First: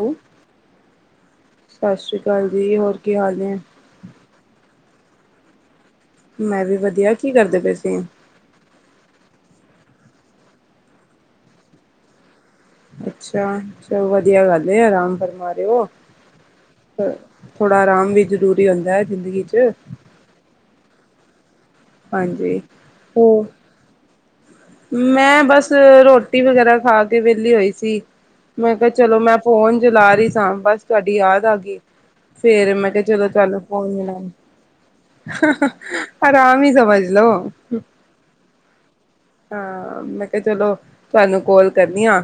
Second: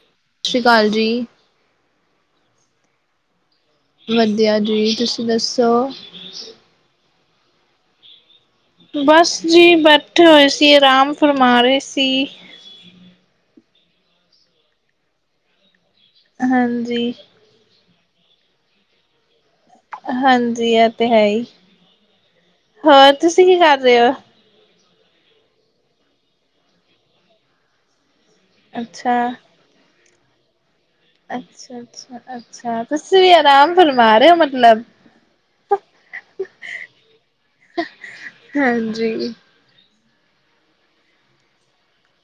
ਹੂੰ। ਸਤਿ ਸ਼੍ਰੀ ਅਕਾਲ ਜੀ। ਸਤਿ ਸ਼੍ਰੀ ਅਕਾਲ ਜੀ ਹੋਰ ਕੀ ਹਾਲ ਨੇ। ਵਧੀਆਂ ਜੀ ਤੁਸੀਂ ਦੱਸੋ। ਮੈਂ ਵੀ ਵਧੀਆ, ਕੀ ਕਰਦੇ ਪੇ ਸੀਂ। ਬਸ ਜੀ ਬੈਠੇ ਹੋਏ ਸੀ, ਅਰਾਮ ਫਰਮਾ ਰਹੇ ਸੀ। ਅੱਛਾ ਚਲੋ ਵਧੀਆ ਗੱਲ ਏ, ਆਰਾਮ ਫਰਮਾ ਰੇ ਔ। ਹਾਂਜੀ। ਥੋੜਾਂ ਅਰਾਮ ਵੀ ਜ਼ਰੂਰੀ ਹੁੰਦਾ ਐ ਜ਼ਿੰਦਗੀ 'ਚ। ਹਾਂਜੀ ਐ ਤੇ ਹੈ ਈ, ਹਾਂਜੀ ਹੋਰ ਹੋ ਤੁਸੀਂ ਕੀ ਕਰ ਰੇ ਔ। ਮੈਂ ਬਸ ਰੋਟੀ ਵਗ਼ੈਰਾ ਖਾਂ ਕੇ ਵਿਹਲੀ ਹੋਈ ਸੀ। ਮੈਂ ਕੇਯਾ ਅੱਛਾ। ਚਲੋ, ਮੈਂ ਫੋਨ ਚਲਾਰੀ ਸਾਂ, ਬਸ। ਤੁਆਡੀ ਯਾਦ ਆਗੀ, ਅੱਛਾ, ਅੱਛਾ, ਫੇਰ ਅੱਛਾ ਮੈਂ ਕੇਯਾ ਤੁਸੀਂ ਚਲੋ, ਵੀ ਚੱਲ ਆਰਾਮ ਫੋਨ ਮਿਲਾ ਫਰਮਾ ਲਾਂ। ਰਹੇ ਹੋ ਮਤਲਬ ਆਰਾਮ ਈ ਸਮਝ ਲੋ। ਹਾਂਜੀ। ਹਾਂ, ਮੈਂ ਕੇਯਾ ਚਲੋ ਤੁਆਨੂੰ ਕੋਲ ਕਰਨੀ ਆ।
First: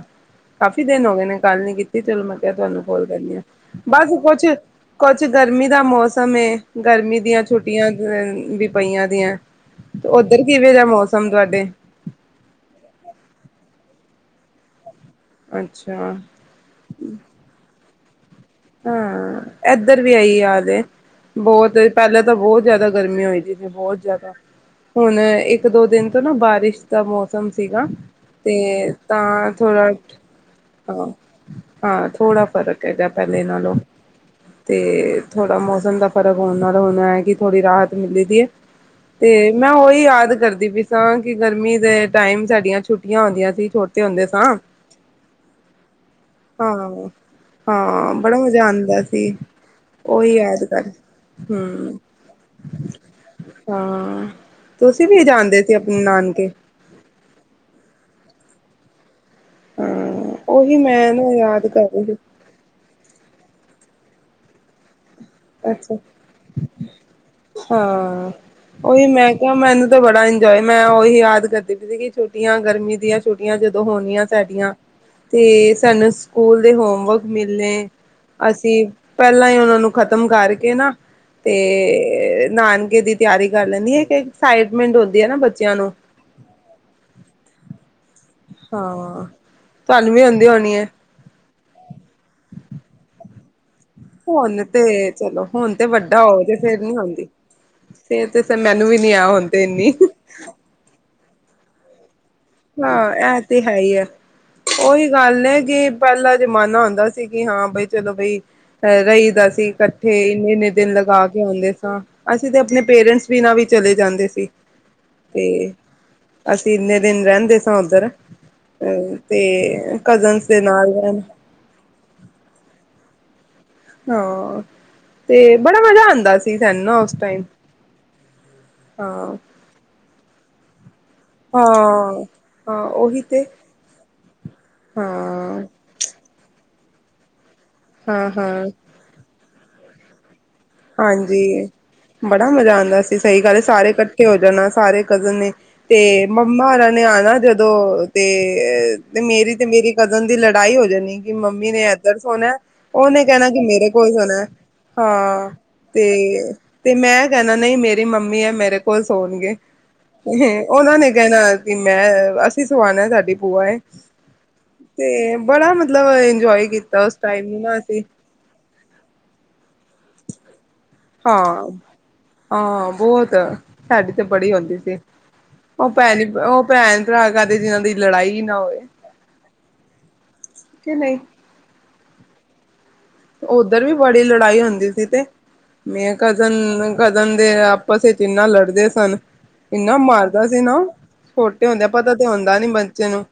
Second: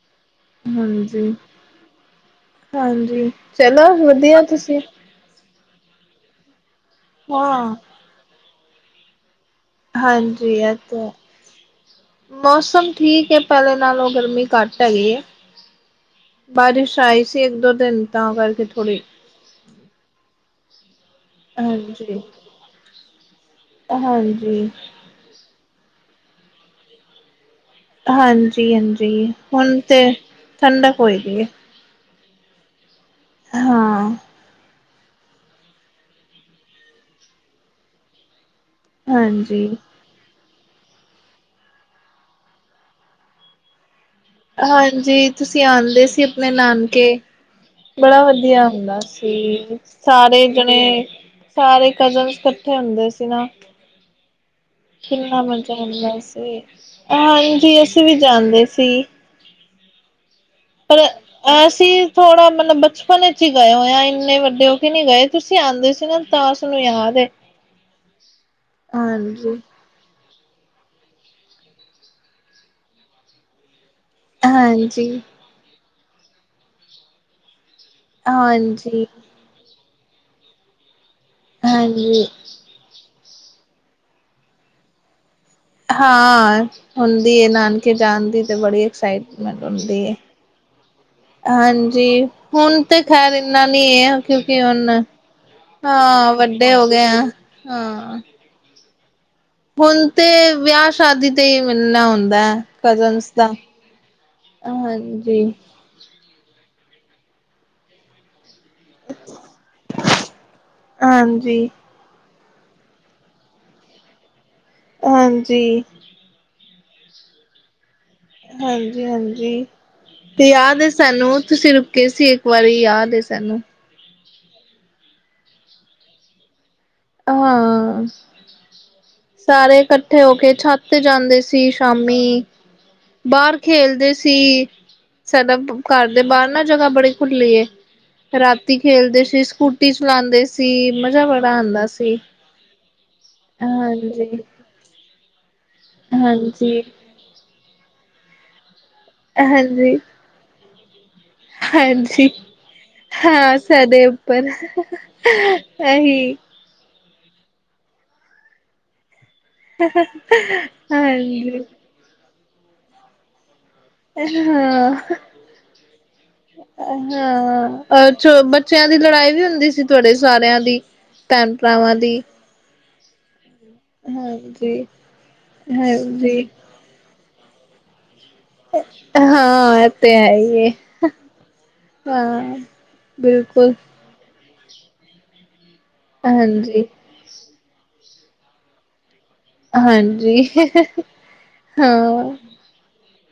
ਕਾਫੀ ਦਿਨ ਹੋਗਏ ਹਾਂਜੀ, ਨੇ ਗੱਲ ਨੀ ਕੀਤੀ ਚਲੋ, ਮੈਂ ਕੇਯਾ ਤੁਆਨੂੰ ਕੋਲ ਹਾਂਜੀ ਕਰਨੀ ਆ ਚਲੋ ਬਸ, ਵਧੀਆ ਕੁਛ ਤੁਸੀਂ ਕੋਛ ਗਰਮੀ ਦਾ ਮੌਸਮ ਏ, ਗਰਮੀ ਦੀਆਂ ਹਾਂ। ਛੁੱਟੀਆਂ ਵੀ ਪਈਆਂ ਦੀਆਂ। ਓਧਰ ਹਾਂਜੀ, ਕਿਵੇਂ ਇਹ ਦਾ ਤੇ ਮੌਸਮ ਤੁਆਡੇ? ਮੌਸਮ ਠੀਕ ਐ, ਪੈਲੇ ਨਾਲੋਂ ਗਰਮੀ ਘੱਟ ਹੈਗੀ ਏ। ਅੱਛਾ। ਬਾਰਿਸ਼ ਆਈ ਸੀ ਏਕ-ਦੋ ਦੇਨ, ਤਾਂ ਕਰਕੇ ਥੋੜੀ ਹਾਂ ਏਧਰ ਵੀ ਆਈ ਯਾ ਤੇ ਬੋਤ ਹਾਂਜੀ, ਪੈਲਾਂ ਤੇ ਬੋਤ ਜਾਦਾ ਗਰਮੀ ਹੋਈ ਦੀ ਸੀ। ਬਹੋਤ ਜਾਦਾ ਹਾਂਜੀ, ਹੁਣ ਏਕ-ਦੋ ਦਿਨ ਤੋਂ ਨਾ ਬਾਰਿਸ਼ ਦਾ ਮੌਸਮ ਸੀਗਾ, ਹਾਂਜੀ, ਤੇ ਹਾਂਜੀ ਤਾਂ ਹੁਣ ਥੋੜ੍ਹਾ, ਤੇ ਠੰਡਕ ਹਾਂ। ਹੋਈ ਦੀ ਏ, ਹਾਂ, ਥੋੜ੍ਹਾ ਫ਼ਰਕ ਹੈਗਾ ਪੈਲੇ ਨਾਲੋਂ। ਹਾਂ ਤੇ ਥੋੜ੍ਹਾ ਮੌਸਮ ਦਾ ਫਰਕ ਹੋਣ ਨਾਲੋਂ ਹੁਨ ਐਕਿ ਥੋੜ੍ਹੀ ਰਾਹਤ ਮਿਲੀ ਦੀ ਐ। ਤੇ ਹਾਂਜੀ। ਮੈਂ ਓਹੀ ਯਾਦ ਕਰਦੀ ਪੀ ਤਾਂ ਕਿ ਗਰਮੀ ਦੇ ਟਾਈਮ ਸਾਡੀਆਂ ਛੁੱਟੀਆਂ ਹੁੰਦੀਆਂ ਸੀ, ਛੋਟੇ ਹੁੰਦੇ ਸੀ ਹਾਂਜੀ, ਤੁਸੀਂ ਆਂਦੇ ਸੀ ਅਪਨੇ ਨਾਨਕੇ ਹਾਂ ਹਾਂ ਕਿੰਨਾ ਬੜਾ ਮਜ਼ਾ ਵਧੀਆ ਹੁੰਦਾ ਆਂਦਾ ਸੀ, ਉਹੀ ਸਾਰੇ ਯਾਦ ਜਣੇ ਕਰ ਸਾਰੇ ਹਮ ਕਜ਼ਨਸ ਕੱਠੇ ਹੁੰਦੇ ਸੀ ਨਾ। ਹਾਂ, ਤੁਸੀਂ ਵੀ ਕਿੰਨਾ ਜਾਨਦੇ ਮਜ਼ਾ ਸੀ ਅਪਨੇ ਆਂਦਾ ਨਾਨਕੇ? ਸੀ। ਹਾਂਜੀ, ਅਸੀਂ ਵੀ ਜਾਂਦੇ ਸੀ। ਹਾਂ ਉਹੀ ਅ ਮੈਂ ਨਾ ਅ ਯਾਦ ਅਸੀ ਕਰ ਰਹੀ ਸੀ ਥੋੜ੍ਹਾ ਮਤਲਬ ਬਚ ਬਚਪਨ ਚ ਈ ਗਏ ਹੋਏ ਆ, ਇੰਨੇ ਵੱਡੇ ਹੋ ਕੇ ਨੀਂ ਗਏ। ਤੁਸੀਂ ਆਂਦੇ ਅੱਛਾ ਸੀ ਨਾ ਤਾਂ ਸਾਨੂੰ ਯਾਦ ਏ। ਹਾਂ, ਓਈਓ ਮੈਂ ਕੇਯਾ ਹਾਂਜੀ। ਮੈਨੂੰ ਤੇ ਬੜਾ ਇੰਜੋਏ ਮੈਂ ਓਹੀ ਯਾਦ ਕਰਦੀ ਪਈ ਸੀ, ਕਿ ਛੁੱਟੀਆਂ ਗਰਮੀ ਦੀਆਂ ਛੁੱਟੀਆਂ ਜਦੋਂ ਹੋਣੀਆਂ ਸਾਡੀਆਂ, ਹਾਂਜੀ, ਤੇ ਸਾਨੂੰ ਸਕੂਲ ਦੇ ਹੋਮਵਰਕ ਮਿਲਨੇ- ਅਸੀਂ ਹਾਂਜੀ, ਪੈਲਾਂ ਈ ਓਨਾਂ ਨੂੰ ਖ਼ਤਮ ਕਰਕੇ ਨਾ ਤੇ ਹਾਂਜੀ। ਨਾਨਕੇ ਦੀ ਤਿਆਰੀ ਕਰ ਲੈਂਨੀ ਏਕ ਐਕਸਾਈਟਮੈਂਟ ਹੁੰਦੀ ਐ ਨਾ ਬੱਚੇਆਂ ਨੂੰ। ਹਾਂ, ਹੁੰਦੀ ਐ ਨਾਨ ਕੇ ਜਾਣ ਦੀ ਤਾਂ ਬੜੀ ਹਾਂ ਐਕਸਾਈਟਮੈਂਟ ਹੁੰਦੀ ਤੁਹਾਨੂੰ ਐ। ਵੀ ਹੁੰਦੀ ਹੋਣੀ ਹੈ ਹਾਂਜੀ, ਹੁਨ ਤੇ ਖੈਰ ਏਨਾ ਨੀਂ ਐ। ਕਿਉਂਕਿ ਹੁਣ ਤੇ ਚਲੋ ਹੁਣ ਤੇ ਵੱਡਾ ਹਾਂ, ਵੱਡੇ ਫੇਰ ਹੋ ਨੀ ਗਏ ਹੁੰਦੀ ਆਂ। ਤੇ ਫੇਰ ਮੈਨੂੰ ਵੀ ਨੀ ਐ, ਹੋਨ। ਹੁਨ ਤੇ ਵਿਯਾ, ਸ਼ਾਦੀ ਤੇ ਈ ਮੀਲਣਾ ਹੁੰਦੈ। ਹਾਂ, ਐ ਤੇ ਹੈਈ ਐ, ਓਹੀ ਹਾਂਜੀ, ਗੱਲ ਏ ਕਿ ਪੈਲਾਂ ਜਮਾਨਾ ਹੁੰਦਾ ਸੀ, ਕਿ ਹਾਂ ਬਈ ਚਲੋ, ਬਈ ਰਈ ਦਾ ਸੀ ਕੱਠੇ ਇੰਨੇ-ਇੰਨੇ ਦਿਨ ਲਗਾ ਕੇ ਹਾਂਜੀ, ਆਂਦੇ ਸਾਂ। ਅਸੀ ਤੇ ਅਪਨੇ ਪੇਰੈਂਟਸ ਬਿਨਾ ਵੀ ਚਲੇ ਜਾਂਦੇ ਸੀ, ਤੇ ਹਾਂਜੀ। ਅਸੀ ਇੰਨੇ ਦਿਨ ਰੈਂਦੇ ਸਾਂ ਓਧਰ। ਤੇ ਹਾਂਜੀ-ਹਾਂਜੀ। ਕਜਨਸ ਤੇ ਦੇ ਯਾਦ ਏ ਨਾਲ ਸਾਨੂੰ ਤੁਸੀਂ ਰੁਕੇ ਸੀ, ਏਕ ਵਾਰੀ ਯਾਦ ਏ ਸਾਨੂੰ। ਹਾਂ, ਤੇ ਬੜਾ ਮਜਾ ਆਂਦਾ ਸੀ ਤਸਾਨੂੰ, ਨਾ ਉਸ ਟਾਈਮ ਅਹਾਂ, ਹਾਂ ਸਾਰੇ ਕੱਠੇ ਹੋ ਕੇ ਛੱਤ ਤੇ ਜਾਂਦੇ ਸੀ ਸ਼ਾਮੀ ਹਾਂ ਹਾਂ ਉਹੀ ਤੇ ਬਾਰ ਖੇਲਦੇ ਸੀ, ਹਾਂ ਸਾਡਾ ਘਰ ਦੇ ਬਾਰ ਨਾ ਜਗ੍ਹਾ ਬੜੀ ਖੁੱਲੀ ਏ, ਹਾਂ ਹਾਂ ਰਾਤੀ ਖੇਲਦੇ ਸੀ ਸਕੂਟੀ ਚਲਾਂਦੇ ਸੀ। ਮਜ਼ਾ ਬੜਾ ਹਾਂਜੀ, ਆਉਂਦਾ ਸੀ ਬੜਾ ਮਜ਼ਾ ਆਂਦਾ ਸੀ ਸਈ ਗੱਲ ਈ ਸਾਰੇ ਕੱਠੇ ਹਾਂਜੀ ਹੋ ਜਾਨਾ ਸਾਰੇ ਕਜ਼ਨ ਨੇ। ਤੇ ਮੰਮਾ ਹਾਂਜੀ ਹੁਨਾ ਨੇ ਆਨਾ ਜਦੋਂ ਤੇ ਮੇਰੀ ਤੇ ਮੇਰੀ ਹਾਂਜੀ ਕਜ਼ਨ ਦੀ ਲੜ ਲੜਾਈ ਹੋ ਜਾਨੀ। ਕੇ ਮੰਮੀ ਨੇ ਏਦਰ ਹਾਂਜੀ ਸੋਨਾ, ਓਨੇ ਕੈਨਾ ਹਾਂ ਕੇ ਮੇਰੇ ਸਾਡੇ ਕੋਲ ਸੋਨਾ, ਉੱਪਰ ਹਾਂ। ਇਹੀ ਤੇ-ਤੇ ਮੈਂ ਕੈਨਾ ਨਈ ਮੇਰੀ ਮੰਮੀ ਐ ਮੇਰੇ ਕੋਲ ਸੋਨਗੇ। ਹ ਓਨਾਂ ਨੇ ਕੈਨਾ ਹਾਂਜੀ ਕੇ ਮੈਂ ਅਸੀਂ ਸਵਾਨਾ ਸਾਡੀ ਭੂਆ ਐ। ਹਾਂ ਤੇ ਬੜਾ ਮਤਲਬ ਇੰਜੋਏ ਕੀਤਾ ਉਸ ਟਾਈਮਾਂ ਤੇ ਚ ਬੱਚੇਆਂ ਦੀ ਲੜਾਈ ਵੀ ਹੁੰਦੀ ਸੀ ਤੁਆਡੇ ਸਾਰੇਆਂ ਦੀ ਭੈਨ ਹਾਂ, ਭਰਾਵਾਂ ਦੀ। ਹਾਂ ਬੋਤ ਸਾਡੀ ਤੇ ਬੜੀ ਹਾਂਜੀ ਹੁੰਦੀ ਸੀ ਓ ਭੈਣ ਨੀ ਹਾਂਜੀ ਓ ਭੈਨ ਭਰਾ ਕਾਦੇ ਜਿਨਾਂ ਦੀ ਲੜਾਈ ਨਾ ਹੋਵੇ ਹਾਂ ਐ ਤੇ ਹੈਈ ਏ, ਕਿ ਨਹੀਂ। ਹਾਂ। ਬਿਲਕੁਲ ਓਦਰ ਵੀ ਬੜੀ ਲੜਾਈ ਹੁੰਦੀ ਸੀ ਤੇ, ਮੈਂ ਹਾਂਜੀ ਕਜ਼ਨ ਕਜਨ ਦੇ ਆਪਸ ਵਿਚ ਇਨਾ ਲੜਦੇ ਸਨ। ਇੰਨਾ ਹਾਂਜੀ ਮਾਰਦਾ ਸੀ ਨਾ ਛੋਟੇ ਹੁੰਦੇ ਆ ਪਤਾ ਤੇ ਹਾਂ ਹੁੰਦਾ ਨੀ ਬੱਚੇ ਨੂੰ।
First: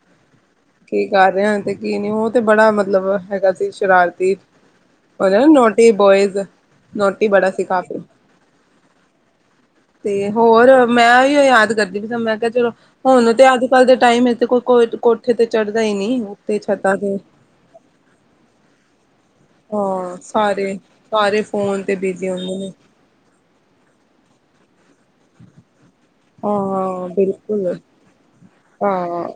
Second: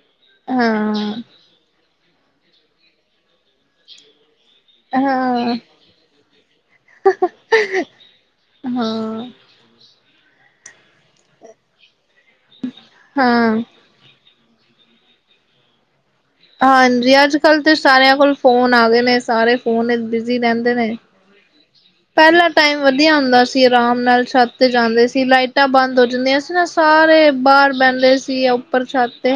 ਹਾਂ। ਕੀ ਕਰ ਰਹੇ ਹਨ ਤੇ ਕੀ ਨੀ ਓ ਤੇ ਬੜਾ ਮਤਲਬ ਹੈਗਾ ਸੀ ਸ਼ਰਾਰਤੀ ਓਦੇ ਨਾ ਹਾਂ ਨੋਟੀ ਬੋਇਜ਼, ਨੋਟੀ ਬੜਾ ਸੀ ਕਾਫੀ। ਹਾਂ। ਤੇ ਹੋਰ ਮੈਂ ਵੀ ਓ ਯਾਦ ਕਰ ਦਿਖਦਾ ਮੈਂ ਕਿਆ ਚਲੋ ਹੁਨ ਤੇ ਹਾਂ ਅੱਜ-ਕੱਲ ਦੇ ਟਾਈਮ ਵਿੱਚ ਕੋਈ ਕੋ ਕੋਠੇ ਤੇ ਚੜਦਾ ਈ ਨਈਂ। ਹਾਂਜੀ, ਅੱਜ-ਕੱਲ ਤੇ ਸਾਰੇਆਂ ਕੋਲ ਫੋਨ ਆ ਗੇ ਨੇ। ਸਾਰੇ ਫੋਨ ਵਿਚ ਹਾਂ ਬਿਜੀ ਸਾਰੇ ਰੈਂਦੇ ਨੇ, ਸਾਰੇ ਫੋਨ ਤੇ ਬਿਜੀ ਪੈਲਾਂ ਹੁੰਦੇ ਨੇ ਟੈਮ ਵਦ ਵਦੀਆ ਹੁੰਦਾ ਸੀ ਅਰਾਮ ਨਾਲ ਛੱਤ ਤੇ ਜਾਂਦੇ ਸੀ ਲਾਈ ਟਾਂ ਬੰਦ ਹੋ ਜਾਂਦੀਆਂ ਸੀ ਨਾ ਹਾਂ ਸਾਰੇ ਬਾਰ ਬਿਲਕੁਲ ਬੈਂਦੇ ਸੀ ਉੱਪਰ ਛੱਤ ਹਾਂ,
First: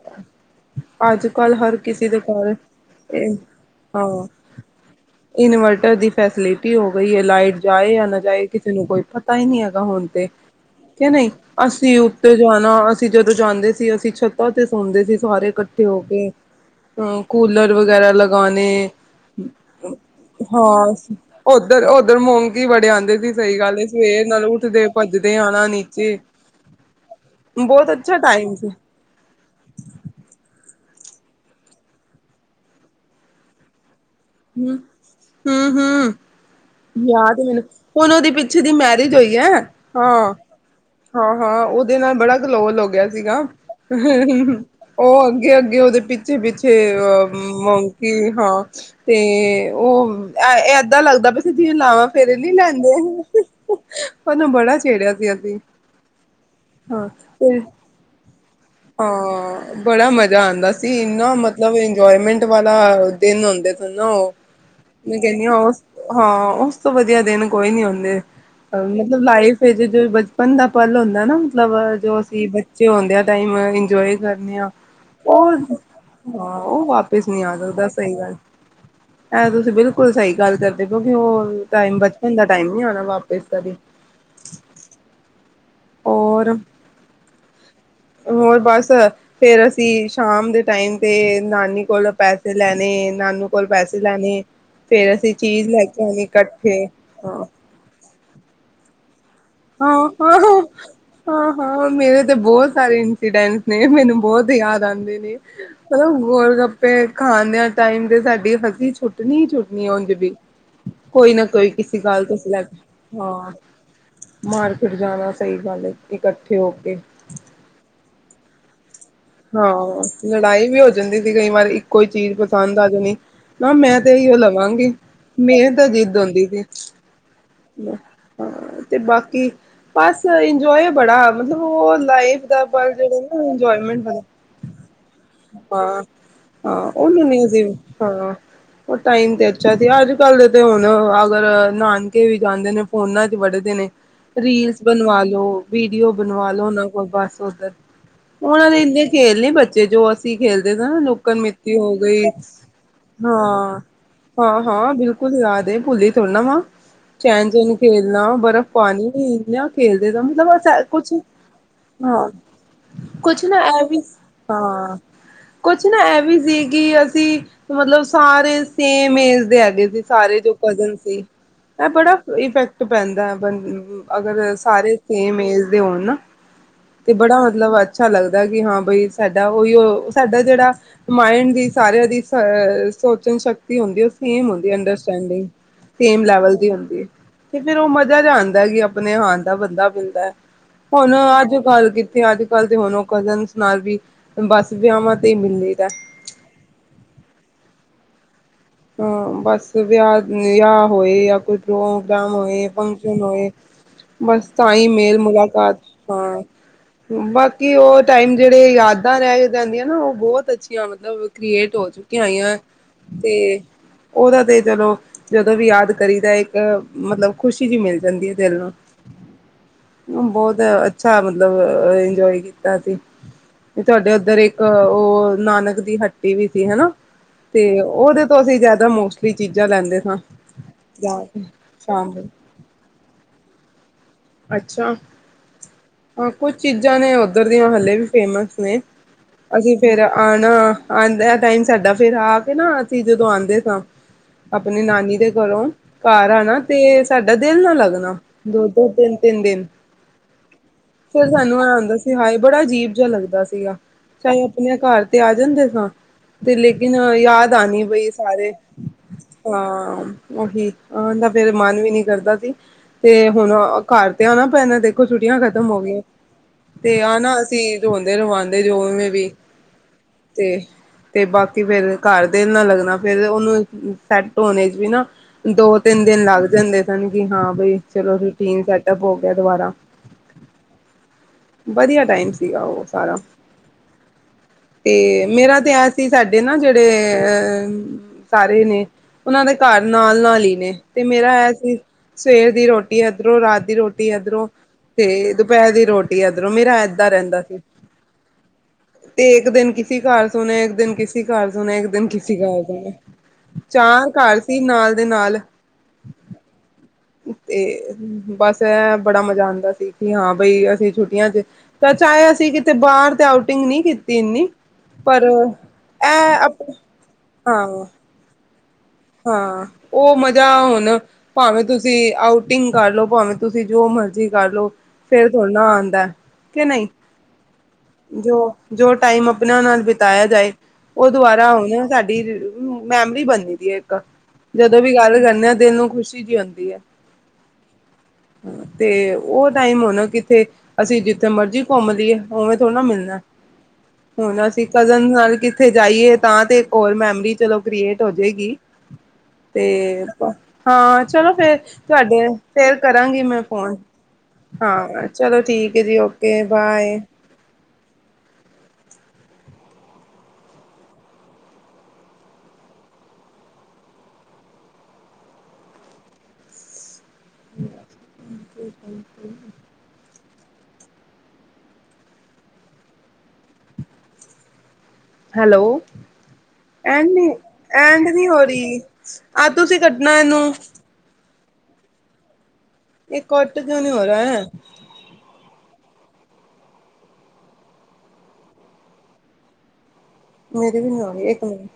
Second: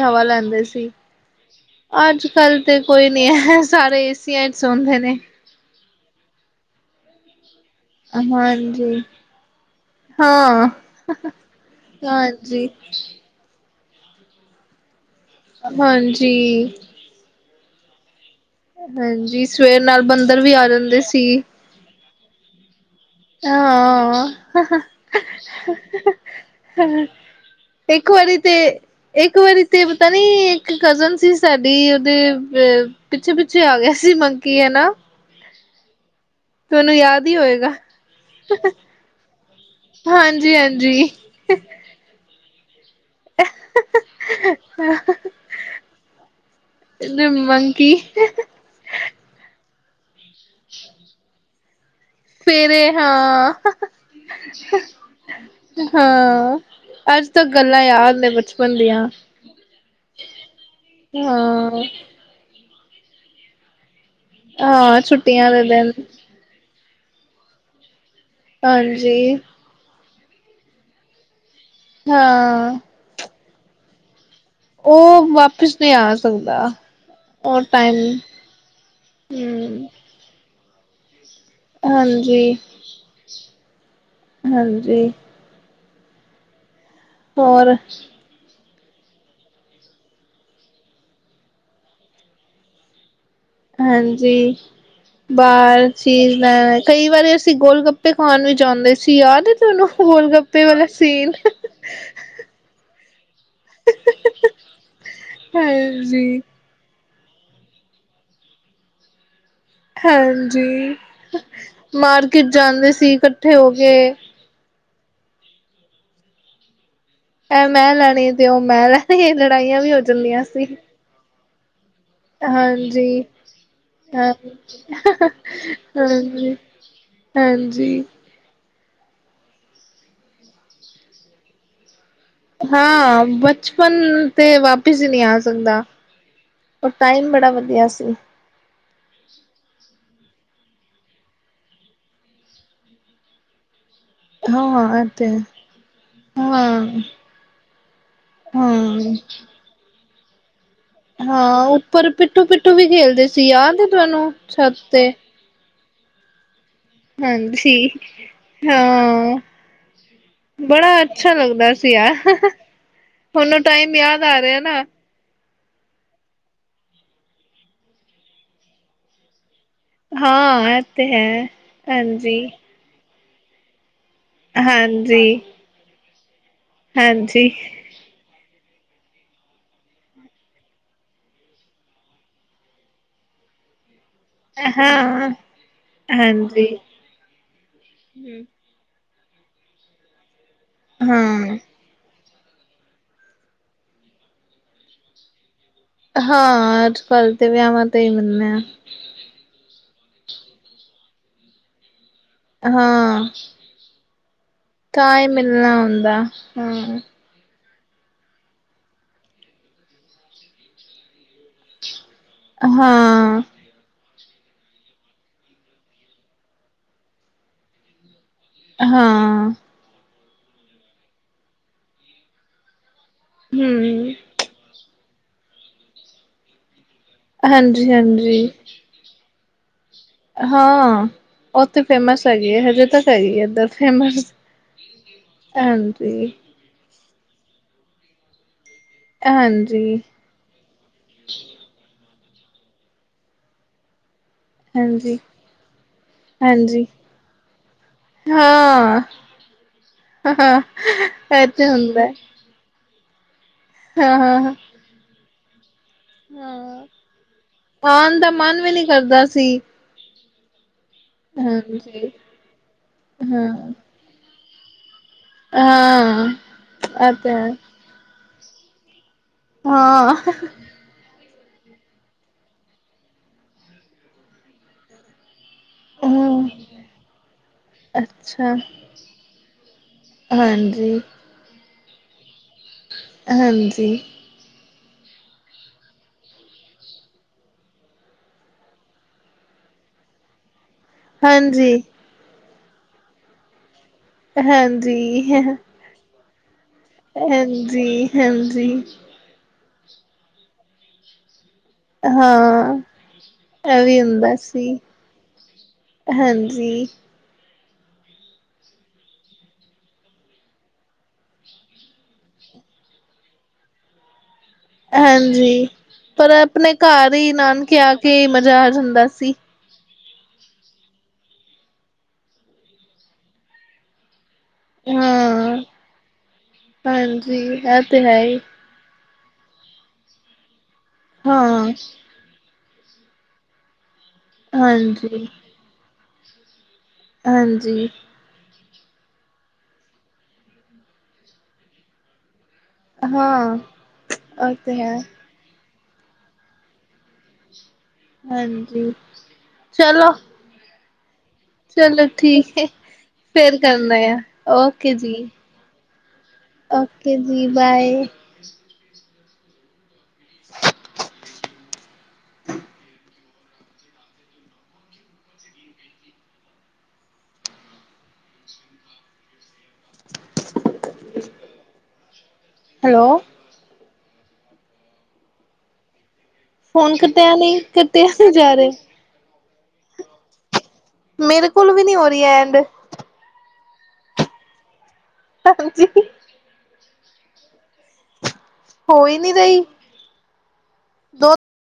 ਅੱਜ-ਕੱਲ ਹਰ ਕਿਸੇ ਦੇ ਘਰ ਅੱਜ-ਕੱਲ ਤੇ ਕੋਈ ਨੀ ਇਹ ਐ ਸਾਰੇ ਏਸੀਆਂ ਚ ਸੌਂਦੇ ਨੇ। ਇਨਵਟਰ ਦੀ ਫੈਸਲਿਟੀ ਹੋ ਗਈ ਐ ਲਾਈਟ ਜਾਏ ਜਾਂ ਨਾ ਜਾਏ ਕਿਸੇ ਨੂੰ ਕੋਈ ਹਾਂਜੀ ਪਤਾ ਈ ਨਈਂ ਹੈਗਾ ਹੁਨ ਤੇ ਹਾਂ, ਕੇ ਨਈਂ ਅਸੀਂ ਉੱਤੇ ਹਾਂਜੀ, ਜਾਨਾ ਅਸੀਂ ਜ ਜਦੋਂ ਜਾਂਦੇ ਸੀ ਅਸੀਂ ਛੱਤਾਂ ਤੇ ਸੋਂਦੇ ਸੀ ਸਾਰੇ ਇਕੱਠੇ ਹੋ ਕੇ। ਹਾਂਜੀ। ਹੂੰ ਕੂਲਰ ਵਗੈਰਾ ਲਗਾਨੇ ਹਾਂਜੀ, ਸਵੇਰ ਨਾਲ ਬੰਦਰ ਵੀ ਹਾਂ ਆ ਜਾਂਦੇ ਸੀ, ਓ ਓਦਰ-ਓਦਰ ਮੋਂਕੀ ਬੜੇ ਆਂਦੇ ਸੀ ਸਈ ਗੱਲ ਏ ਸਵੇਰ ਹਾਂ। ਨਾਲ ਉੱਠਦੇ ਭੱਜਦੇ ਆਨਾ ਨੀਚੇ ਬੋਤ ਇੱਕ ਅੱਛਾ ਵਾਰੀ ਟਾਈਮ ਤੇ ਸੀ। ਇੱਕ ਵਾਰੀ ਤੇ ਪਤਾ ਨੀ ਇੱਕ ਕਜ਼ਨ ਸੀ ਸਾਡੀ ਓਦੇ ਪਿੱਛੇ-ਪਿੱਛੇ ਆ ਗਿਆ ਸੀ ਮੰ ਹੂੰ-ਹੂੰ-ਹੂੰ ਤੁਹਾਨੂੰ ਹੀ ਯਾਦ ਮੈਨੂੰ ਹੋਏਗਾ। ਹੁਨ ਓਦੇ ਪਿੱਛੇ ਦੀ ਮੈਰਿਜ ਹੋਈ ਐ ਹਾਂ- ਹਾਂਜੀ-ਹਾਂਜੀ, ਹਾਂ-ਹਾਂ ਓਦੇ ਨਾਲ ਬੜਾ ਕਲੋਲ ਹੋ ਗੇਆ ਸੀਗਾ। ਓ ਅੱਗੇ-ਅੱਗੇ ਓਦੇ ਪਿੱਛੇ-ਪਿੱਛੇ ਅ ਮੰਕੀ ਮੋਂਕੀ ਹਾਂ ਤੇ ਓ ਐ ਐਦਾਂ ਲੱਗਦਾ ਪੇਆ ਸੀ ਜਿਵੇਂ ਲਾਵਾਂ ਫੇਰੇ ਨੀ ਫੇਰ ਲੈਂਨ ਏ ਹਾਂ, ਦੇਆ ਓਨੂੰ ਬੜਾ ਛੇੜਿਆ ਸੀ ਅਸੀਂ। ਹਾਂ ਹਾਂ ਅੱਜ ਤਕ ਤੇ ਗੱਲਾਂ ਯਾਦ ਨੇ ਬਚ ਹਾਂ। ਬੜਾ ਮਜ਼ਾ ਆਂਦਾ ਸੀ। ਏਨਾ ਮਤਲਬ ਹਾਂ। ਇੰਜੋਏਮੈਂਟ ਵਾਲਾ ਦਿਨ ਹੁੰਦੇ ਸਨ ਨਾ ਓ। ਹਾਂ, ਮੈਂ ਕਹਿੰਨੀ ਛੁੱਟੀਆਂ ਆ ਦੇ ਓਸ ਦਿਨ, ਹਾਂ। ਓਸ ਤੋਂ ਵਧੀਆ ਦਿਨ ਕੋਈ ਨੀ ਹੁੰਦੇ। ਮਤਲਬ ਹਾਂਜੀ, ਲਾਈਫ ਚ ਜੋ ਬਚਪਨ ਦਾ ਪਲ ਹੁੰਦਾ ਨਾ ਮਤਲਬ ਜੋ ਅਸੀ ਹਾਂ। ਬੱਚੇ ਹੁੰਦੇ ਆ ਟਾਈਮ ਇੰਜੋਏ ਕਰਨੇ ਆਂ। ਉਹ ਓ ਵਾਪਿਸ ਨਹੀਂ ਆ ਹਾਂ ਸਕਦਾ ਓ ਵਾਪਿਸ ਨੀ ਆ ਉਹ ਸਕਦਾ। ਸਹੀ ਟਾਈਮ ਗੱਲ ਐਂ ਤੁਸੀ ਹਮ ਬਿਲਕੁਲ ਸਹੀ ਗੱਲ ਕਰਦੇ ਪੇਓ ਕਿ ਓ ਟਾਈਮ ਬਚਪਨ ਦਾ ਹਾਂਜੀ ਟਾਈਮ ਨੀ ਆਉਣਾ ਵਾਪਿਸ ਕਦੀ। ਹਾਂਜੀ। ਹੋਰ। ਹੋਰ। ਹੋਰ ਬਸ। ਫੇਰ ਅਸੀ ਸ਼ਾਮ ਦੇ ਟਾਈਮ ਤੇ ਨਾਨੀ ਕੋਲੋਂ ਪੈਸੇ ਲੈਣੇ ਨਾਨੂ ਕੋਲ ਪੈਸੇ ਲੈਣੇ ਹਾਂਜੀ। ਫੇਰ ਅਸੀਂ ਚੀਜ਼ ਲੈ ਬਸ ਕੇ ਆਉਣੀ ਚੀਜ਼ ਲੈ ਇਕੱਠੇ ਕਈ ਵਾਰੀ ਹਾਂ ਅਸੀ ਗੋਲ ਗੱਪ ਪੇ ਖਾਣ ਵੀ ਜਾਂਦੇ ਸੀ। ਯਾਦ ਏ ਤਾਨੂੰ ਹਾਂ ਗੋਲ ਹਾਂ ਗੱਪੇ ਵਾਲਾ ਸੀਨ। ਹਾਂ ਹਾਂ ਮੇਰੇ ਤੇ ਬੋਤ ਸਾਰੇ ਇੰਸੀਡੈਂਟ ਨਈ ਮੈਨੂੰ ਬੋਤ ਯਾਦ ਆਂਦੀ ਰਈ ਮਤਲਬ ਹਾਂਜੀ ਗੋਲ ਗਪ ਗੱਪੇ ਖਾਂਦੇਆ ਟਾਈਮ ਤੇ ਸਾਡੀ ਹਸੀ ਛੁੱਟਣੀ ਛੁਟ ਹਾਂਜੀ। ਕਿਸੇ ਗੱਲ ਤੋਂ ਮਾਰਕਿਟ ਸਿਲੈਕਟ ਜਾਂਦੇ ਸੀ ਹਾਂ ਕੱਠੇ ਹੋ ਕੇ। ਮਾਰਕੀਟ ਜਾਣਾ ਸਹੀ ਗੱਲ ਏ ਇਕੱਠੇ ਹੋ ਕੇ। ਐ ਮੈਂ ਲੈਣੀ ਤੇ ਓ ਮੈਂ ਲੈਣੀ ਲੜਾਈਆਂ ਵੀ ਹੋ ਜਾਂਦੀਆਂ ਸੀ। ਦਿਂਦੀ ਸੀ। ਕਈ ਵਾਰ ਇੱਕੋ ਈ ਚੀਜ਼ ਪਸੰਦ ਆ ਜਾਣੀ। ਹਾਂਜੀ ਨਾ ਮੈਂ ਤੇ ਹਾਂ ਅਈਓ ਲਵਾਂਗੀ ਮੇਰੀ ਤਾਂ ਜਿੱਦ ਹੋਂਦੀ ਹਾਂਜੀ ਸੀ। ਹਾਂਜੀ। ਹਾਂ। ਤੇ ਬਾਕੀ ਬਸ ਇੰਜੋਏ ਬੜਾ ਮਤਲਬ ਓ ਹੁੰਦਾਂ ਏ ਹਾਂ ਬਚਪਨ ਤੇ ਵਾਪਿਸ ਈ ਨਈ ਆ ਸਕਦਾ। ਹਾਂ ਓ ਟਾਈਮ ਬੜਾ ਵਧੀਆ ਸੀ। ਹ ਓ ਟਾਈਮ ਤੇ ਅੱਛਾ ਸੀ। ਅੱਜ ਕੱਲ ਦੇ ਤੇ ਹੁਣ ਅਗਰ ਨਾਨਕੇ ਵੀ ਜਾਂਦੇ ਨੇ ਫੋਨਾਂ ਚ ਵੜੇ ਦੇ ਨੇ। ਰੀਲਸ ਹਾਂ ਇਹ ਬਣਵਾ ਤੇ ਹੈ ਲੋ, ਵੀਡੀਓ ਬਣਵਾ ਲੋ ਓਨਾ ਹਾਂ। ਕੋਲ ਬਸ ਓਧਰ। ਔਨਾਂ ਨੇ ਏਨੇ ਹਾਂ ਪੇਲੇ ਬੱਚੇ ਜੋ ਅਸ ਅਸੀ ਖੇਲਦੇ ਸਾ ਨਾ ਲੋਕਨ ਹਾਂ ਮਿੱਟੀ ਹੋ ਉੱਪਰ ਗਈ। ਪਿੱਠੂ ਪਿੱਠੂ ਵੀ ਖੇਲਦੇ ਸੀ ਹਾਂ। ਯਾਦ ਹੈ ਤੁਹਾਨੂੰ ਹਾਂ ਛੱਤ ਹਾਂ ਤੇ ਬਿਲਕੁਲ ਯਾਦ ਏ ਭੁੱਲੀ ਥੋੜਾ ਨਾ ਵਾਂ। ਚੈਨ ਹਾਂਜੀ ਚੁਨ ਖੇਲਣਾ, ਬਰਫ਼ ਪਾਣੀ ਹਾਂ ਇਨਾ ਖੇਲਦੇ ਸਾਂ। ਮਤਲਬ ਅਸ ਕੁਛ ਪਿਆ। ਹਾਂ ਕੁਛ ਨਾ ਐ ਵੀ ਹਾਂ। ਕੁਛ ਨਾ ਐ ਵੀ ਸੀ ਕਿ ਅਸੀ ਮਤਲਬ ਸਾਰੇ ਸੇਮ ਏਜ ਦੇ ਹੈਗੇ ਸੀ। ਸਾਰੇ ਜੋ ਹਾਂ ਇਹ ਕਜ਼ਨ ਤੇ ਸੀ। ਹੈ ਐ ਬੜਾ ਹਾਂਜੀ ਇਫੈਕਟ ਪੈਂਦਾ ਐ ਬੰਦ ਅਗਰ ਸਾਰੇ ਸੇਮ ਹਾਂਜੀ ਏਜ ਦੇ ਹੋਣ ਨਾ। ਤੇ ਬੜਾ ਹਾਂਜੀ ਮਤਲਬ ਅੱਛਾ ਲੱਗਦਾ ਕਿ ਹਾਂ ਬਈ ਸਾਡਾ ਔਈਓ ਸਾਡਾ ਜੇੜਾ ਮਾਇੰਡ ਦੀ ਸਾਰੇਆਂ ਦੀ ਸ ਸੋਚਣ ਸ਼ਕਤੀ ਹੁੰਦੀ ਓ ਸੇਮ ਹੁੰਦੀ ਹਾਂ ਅੰਡਰਸਟੈਂਡਿੰਗ। ਸੇਮ ਲੈਵਲ ਹਾਂਜੀ ਦੀ ਹੁੰਦੀ ਏ। ਤੇ ਫੇਰ ਓ ਮਜ਼ਾ ਜਿਆ ਆਂਦਾ ਐ ਕਿ ਅਪ ਅਪਣੇ ਹਾਣ ਦਾ ਬੰਦਾ ਮਿਲਦਾ ਐ। ਹੁਣ ਅੱਜ ਹਾਂ ਕਲ ਕਿ ਤੇ ਅੱਜ ਕੱਲ੍ਹ ਤੇ ਹੁਣ ਓ ਕਜ਼ਨਸ ਨਾਲ ਵੀ ਬੱਸ, ਵਿਆਹਵਾਂ ਤੇ ਈ ਮਿਲੀ ਦਾ ਹਾਂ, ਅੱਜ ਕੱਲ੍ਹ ਤੇ ਵਿਆਹਵਾਂ ਤੇ ਹੀ ਮਿਲਨੇ ਹਾਂ, ਬਸ ਵਿਆਹ-ਵਿਆਹ ਹੋਏ ਯਾ ਕੋਈ ਪ੍ਰੋਗਰਾਮ ਹੋਏ, ਫੰਕਸ਼ਨ ਹਾਂ ਹੋਏ ਬਸ ਤਾਂਈ ਤਾਂ ਮੇਲ ਹੀ ਮਿਲਣਾ ਮੁਲਾਕਾਤ ਹੁੰਦਾ ਹਾਂ ਬਸ ਕਿ ਓ ਟਾਈਮ ਜੇੜੇ ਯਾਦਾਂ ਰਹਿ ਜਾਂਦੀਆਂ ਨਾ ਓ ਬੋਤ ਅੱਛੀਆਂ ਮਤਲਬ ਕਰੇਟ ਹੋ ਚੁੱਕੀਆਂ ਹੋਈਆਂ ਹਾਂ ਹਾਂ ਤੇ ਓਹਦਾ ਤੇ ਚਲੋ, ਜਦੋਂ ਵੀ ਯਾਦ ਕਰੀਦੈ, ਇੱਕ ਮਤਲਬ ਖੁਸ਼ੀ ਜਿਹੀ ਮਿਲ ਜਾਂਦੀ ਆ, ਦਿਲ ਨੂੰ ਹਾਂ ਬੋਤ ਅੱਛਾ ਮਤਲਬ ਇੰਜੋਏ ਕੀਤਾ ਸੀ, ਤੇ ਤੁਆਡੇ ਉੱਧਰ ਇੱਕ ਅ ਓ, ਨਾਨਕ ਦੀ ਹੱਟੀ ਵੀ ਸੀ, ਹੇਨਾ ਤੇ ਹਾਂਜੀ ਓਦੇ ਹਾਂਜੀ ਏਦਾ ਮੋਸਟਲੀ ਚੀਜ਼ਾਂ ਲੈਂਦੇ ਹਾਂ, ਜਾ ਕੇ ਓ ਤੇ ਸ਼ਾਮ ਫੇਮਸ ਨੂੰ। ਹੈਗੀ ਏ, ਹਜੇ ਤੱਕ ਹੈਗੀ ਏ, ਏਧਰ ਫੇਮਸ ਅੱਛਾ, ਹਾਂ ਹਾਂਜੀ ਕੁਛ ਚੀਜ਼ਾਂ ਨੇ ਓਧਰ ਦੀਆਂ ਹਲੇੇ ਵੀ ਫੇਮਸ ਨੇ ਅਸੀਂ ਹਾਂਜੀ ਫੇਰ ਆਣਾ, ਆਂਦਿਆਂ ਟਾਈਮ ਸਾਡਾ ਫਿਰ ਆ ਕੇ ਨਾ ਅਸੀਂ ਜਦੋਂ ਆਂਦੇ ਸਾਂ ਆਪਨੀ ਨਾਨੀ ਹਾਂਜੀ ਦੇ ਘਰੋਂ ਘਰ ਆਨਾ, ਹਾਂਜੀ ਤੇ ਸਾਡਾ ਦਿਲ ਨਾ ਲੱਗਨਾ, ਦੋ-ਦੋ ਹਾਂ ਤਿੰਨ-ਤਿੰਨ ਦਿਨ, ਹਾਂ ਫਿਰ ਇਹ ਸਾਨੂੰ ਤੇ ਆਏ ਹੁੰਦਾ ਸੀ, ਹਾਏ ਬੜਾ ਅਜੀਬ ਜਿਆ ਲੱਗਦਾ ਸੀਗਾ, ਹਾਂ ਹਾਂ ਚਾਹੇ ਅਪਨੇ ਘਰ ਤੇ ਆ ਜਾਂਦੇ ਸਾਂ ਤੇ ਹਾਂ ਲੇਕਿਨ ਯਾਦ ਆਨੀ ਬਈ ਆਉਣ ਦਾ ਸਾਰੇ, ਮਨ ਵੀ ਨੀ ਕਰਦਾ ਸੀ ਹਾਂ ਉਹੀ, ਆਨਦਾ ਫੇਰ ਮਨ ਵੀ ਨੀ ਹਾਂਜੀ ਕਰਦਾ ਸੀ, ਤੇ ਹਾਂ ਹੁਣ ਘਰ ਤੇ ਆਨਾ ਪੈਨੇ ਦੇ ਦੇਖੋ ਛੁੱਟੀਆਂ ਖ਼ਤਮ ਹੋ ਗਈਆਂ, ਹਾਂ ਤੇ ਆ ਇਹ ਨਾ ਹੈ ਅਸੀਂ ਰੋਂਦੇ ਰਵਾਨਦੇ ਜੋਵੇਂ ਵੀ ਹਾਂ! ਤੇ ਤੇ ਬਾਕੀ ਫੇਰ ਘਰ ਦਿਲ ਨਾ ਲੱਗਨਾ, ਫਿਰ ਉਨੁ ਸੈੱਟ ਹੋਨੇ 'ਚ ਵੀ ਨਾ ਦੋ ਤਿੰਨ ਦਿਨ ਹਮ ਲਗ ਜਾਂਦੇ ਸਨ, ਕਿ ਹਾਂ ਬਈ ਚਲੋ ਅੱਛਾ ਰੂਟੀਨ ਸੈੱਟਪ ਹੋ ਗਿਆ ਦੁਬਾਰਾ, ਹਾਂਜੀ ਵਧੀਆ ਟਾਈਮ ਸੀਗਾ ਓ ਸਾਰਾ ਹਾਂਜੀ ਤੇ, ਮੇਰਾ ਤੇ ਏ ਸੀ, ਸਾਡੇ ਨਾ ਜੇੜੇ ਅਹ ਸਾਰੇ ਨੇ, ਉਨਾਂ ਦੇ ਘਰ ਨਾਲ-ਨਾਲ ਈ ਨੇ ਤੇ ਮੇਰਾ ਏ ਹਾਂਜੀ ਸੀ, ਸਵੇਰ ਦੀ ਰੋਟੀ ਏਧਰੋਂ, ਰਾਤ ਦੀ ਰੋਟੀ ਏਧਰੋਂ, ਹਾਂਜੀ ਤੇ ਦੁਪੈਰ ਦੀ ਰੋਟੀ ਏਧਰੋਂ ਮੇਰਾ ਏਦਾਂ ਰਹਿੰਦਾ ਸੀ ਹੈਂਜੀ ਹੈਂਜੀ! ਤੇ ਇੱਕ ਦਿਨ ਕਿਸੀ ਘਰ ਸੁਨੇ, ਇੱਕ ਦਿਨ ਕਿਸੀ ਘਰ ਸੁਣੇ ਇੱਕ ਦਿਨ ਕਿਸੀ, ਹਾਂ ਘਰ ਪੈਣਾ, ਇਹ ਵੀ ਚਾਰ ਘਰ ਸੀ ਨਾਲ-ਨਾਲ ਹੈਂਜੀ! ਤੇ ਬਸ ਏ, ਬੜਾ ਮਜ਼ਾ ਆਂਦਾ ਸੀ, ਕਿ ਹਾਂ ਬਈ ਅਸੀਂ ਛੁੱਟੀਆਂ 'ਚ ਤਾਂ ਚਾਏ, ਅਸੀਂ ਕਿਤੇ ਬਾਰ ਤੇ ਆਊਟਿੰਗ ਨੀ ਕੀਤੀ ਇੰਨੀ ਪਰ ਹੈਂਜੀ! ਪਰ ਇਹ ਅਪਨੇ ਘਰ ਈ ਹਾਂ ਨਾਨਕੇ ਆ ਕੇ ਈ ਮਜ਼ਾ ਆ ਜਾਂਦਾ ਸੀ ਹਾਂ! ਓ ਮਜ਼ਾ ਹੁਨ, ਭਾਵੇਂ ਤੁਸੀਂ ਆਊਟਿੰਗ ਕਰਲੋ, ਭਾਵੇਂ ਤੁਸੀਂ ਜੋ ਮਰਜ਼ੀ ਕਰਲੋ ਫਿਰ ਹਾਂ ਥੋੜੀਨਾ ਆਂਦਾ, ਕਿ ਨਈ, ਹਾਂਜੀ ਇਹ ਤੇ ਹੈ ਹੀ ਜੋ ਟਾਈਮ ਅਪਨਿਆ ਨਾਲ ਬਿਤਾਇਆ ਜਾਏ, ਓ ਦੁਵਾਰਾ ਹਾਂ ਓ ਨੀ ਸਾਡੀ ਮੈਮਰੀ ਬਨਦੀ ਏ ਇੱਕ, ਜਦੋਂ ਵੀ ਗੱਲ ਹਾਂਜੀ ਕਰਨੇ ਆ ਦਿਲ ਨੂੰ ਖੁਸ਼ੀ ਜੀ ਆਂਦੀ ਏ ਹਾਂਜੀ! ਹਾਂ ਤੇ ਓ ਟਾਈਮ ਹੁਨ ਕਿੱਥੇ, ਅਸੀਂ ਜਿੱਥੇ ਮਰਜੀ ਘੁੰਮ ਲੀਏ ਉਵੇਂ ਥੋੜਾ ਨਾ ਮਿਲਨਾ, ਹਾਂ ਹੁਨ ਉਹ ਅਸੀਂ ਤੇ ਹੈ ਕਜ਼ਨ ਨਾਲ ਕਿੱਥੇ ਜਾਈਏ ਤਾਂ ਤੇ, ਇੱਕ ਔਰ ਮੈਮਰੀ ਚਲੋ ਕ੍ਰੀਏਟ ਹੋ ਜਾਏਗੀ। ਹਾਂਜੀ! ਤੇ ਚਲੋ [unintelligible] ਹਾਂ ਚਲੋ ਫੇਰ ਚਲੋ ਤੁਆਡੇ ਠੀਕ ਹੈ ਫਿਰ ਕਰਾਂਗੀ ਮੈਂ ਫੇਰ ਫੋਨ, ਕਰਨਾ ਆ ਓਕੇ ਹਾਂ ਜੀ ਚਲੋ ਠੀਕ ਏ ਜੀ, ਓਕੇ ਬਾਏ ਓਕੇ ਜੀ ਬਾਏ! [inaudible] ਠੀਕ -ਠੀਕ। [unintelligible] ਹੈਲੋ! ਹੈਲੋ! ਫੋਨ ਐਂਨੀ ਕੱਟਿਆ ਨਹੀਂ ਐਂਨਡ ਕੱਟਿਆ ਨੀ ਨਹੀਂ ਹੋ ਜਾ ਰਹੀ ਰਿਹਾ ਆਹ, ਤੁਸੀਂ ਕੱਢਨਾ ਇਹਨੂੰ ਮੇਰੇ ਕੋਲੋਂ ਵੀ ਨੀ ਹੋ ਰਹੀ, ਐਂਡ ਇਹ ਕੁੱਟ ਕਿਉਂ ਨੀ ਹੋ ਰਿਹਾ? ਹਾਂਜੀ। ਹੋ ਈ ਨੀ ਰਹੀ। ਮੇਰੇ ਵੀ ਨੀ ਹੋ ਰਹੀ ਦੋ ਇਕ ਮਿੰਟ।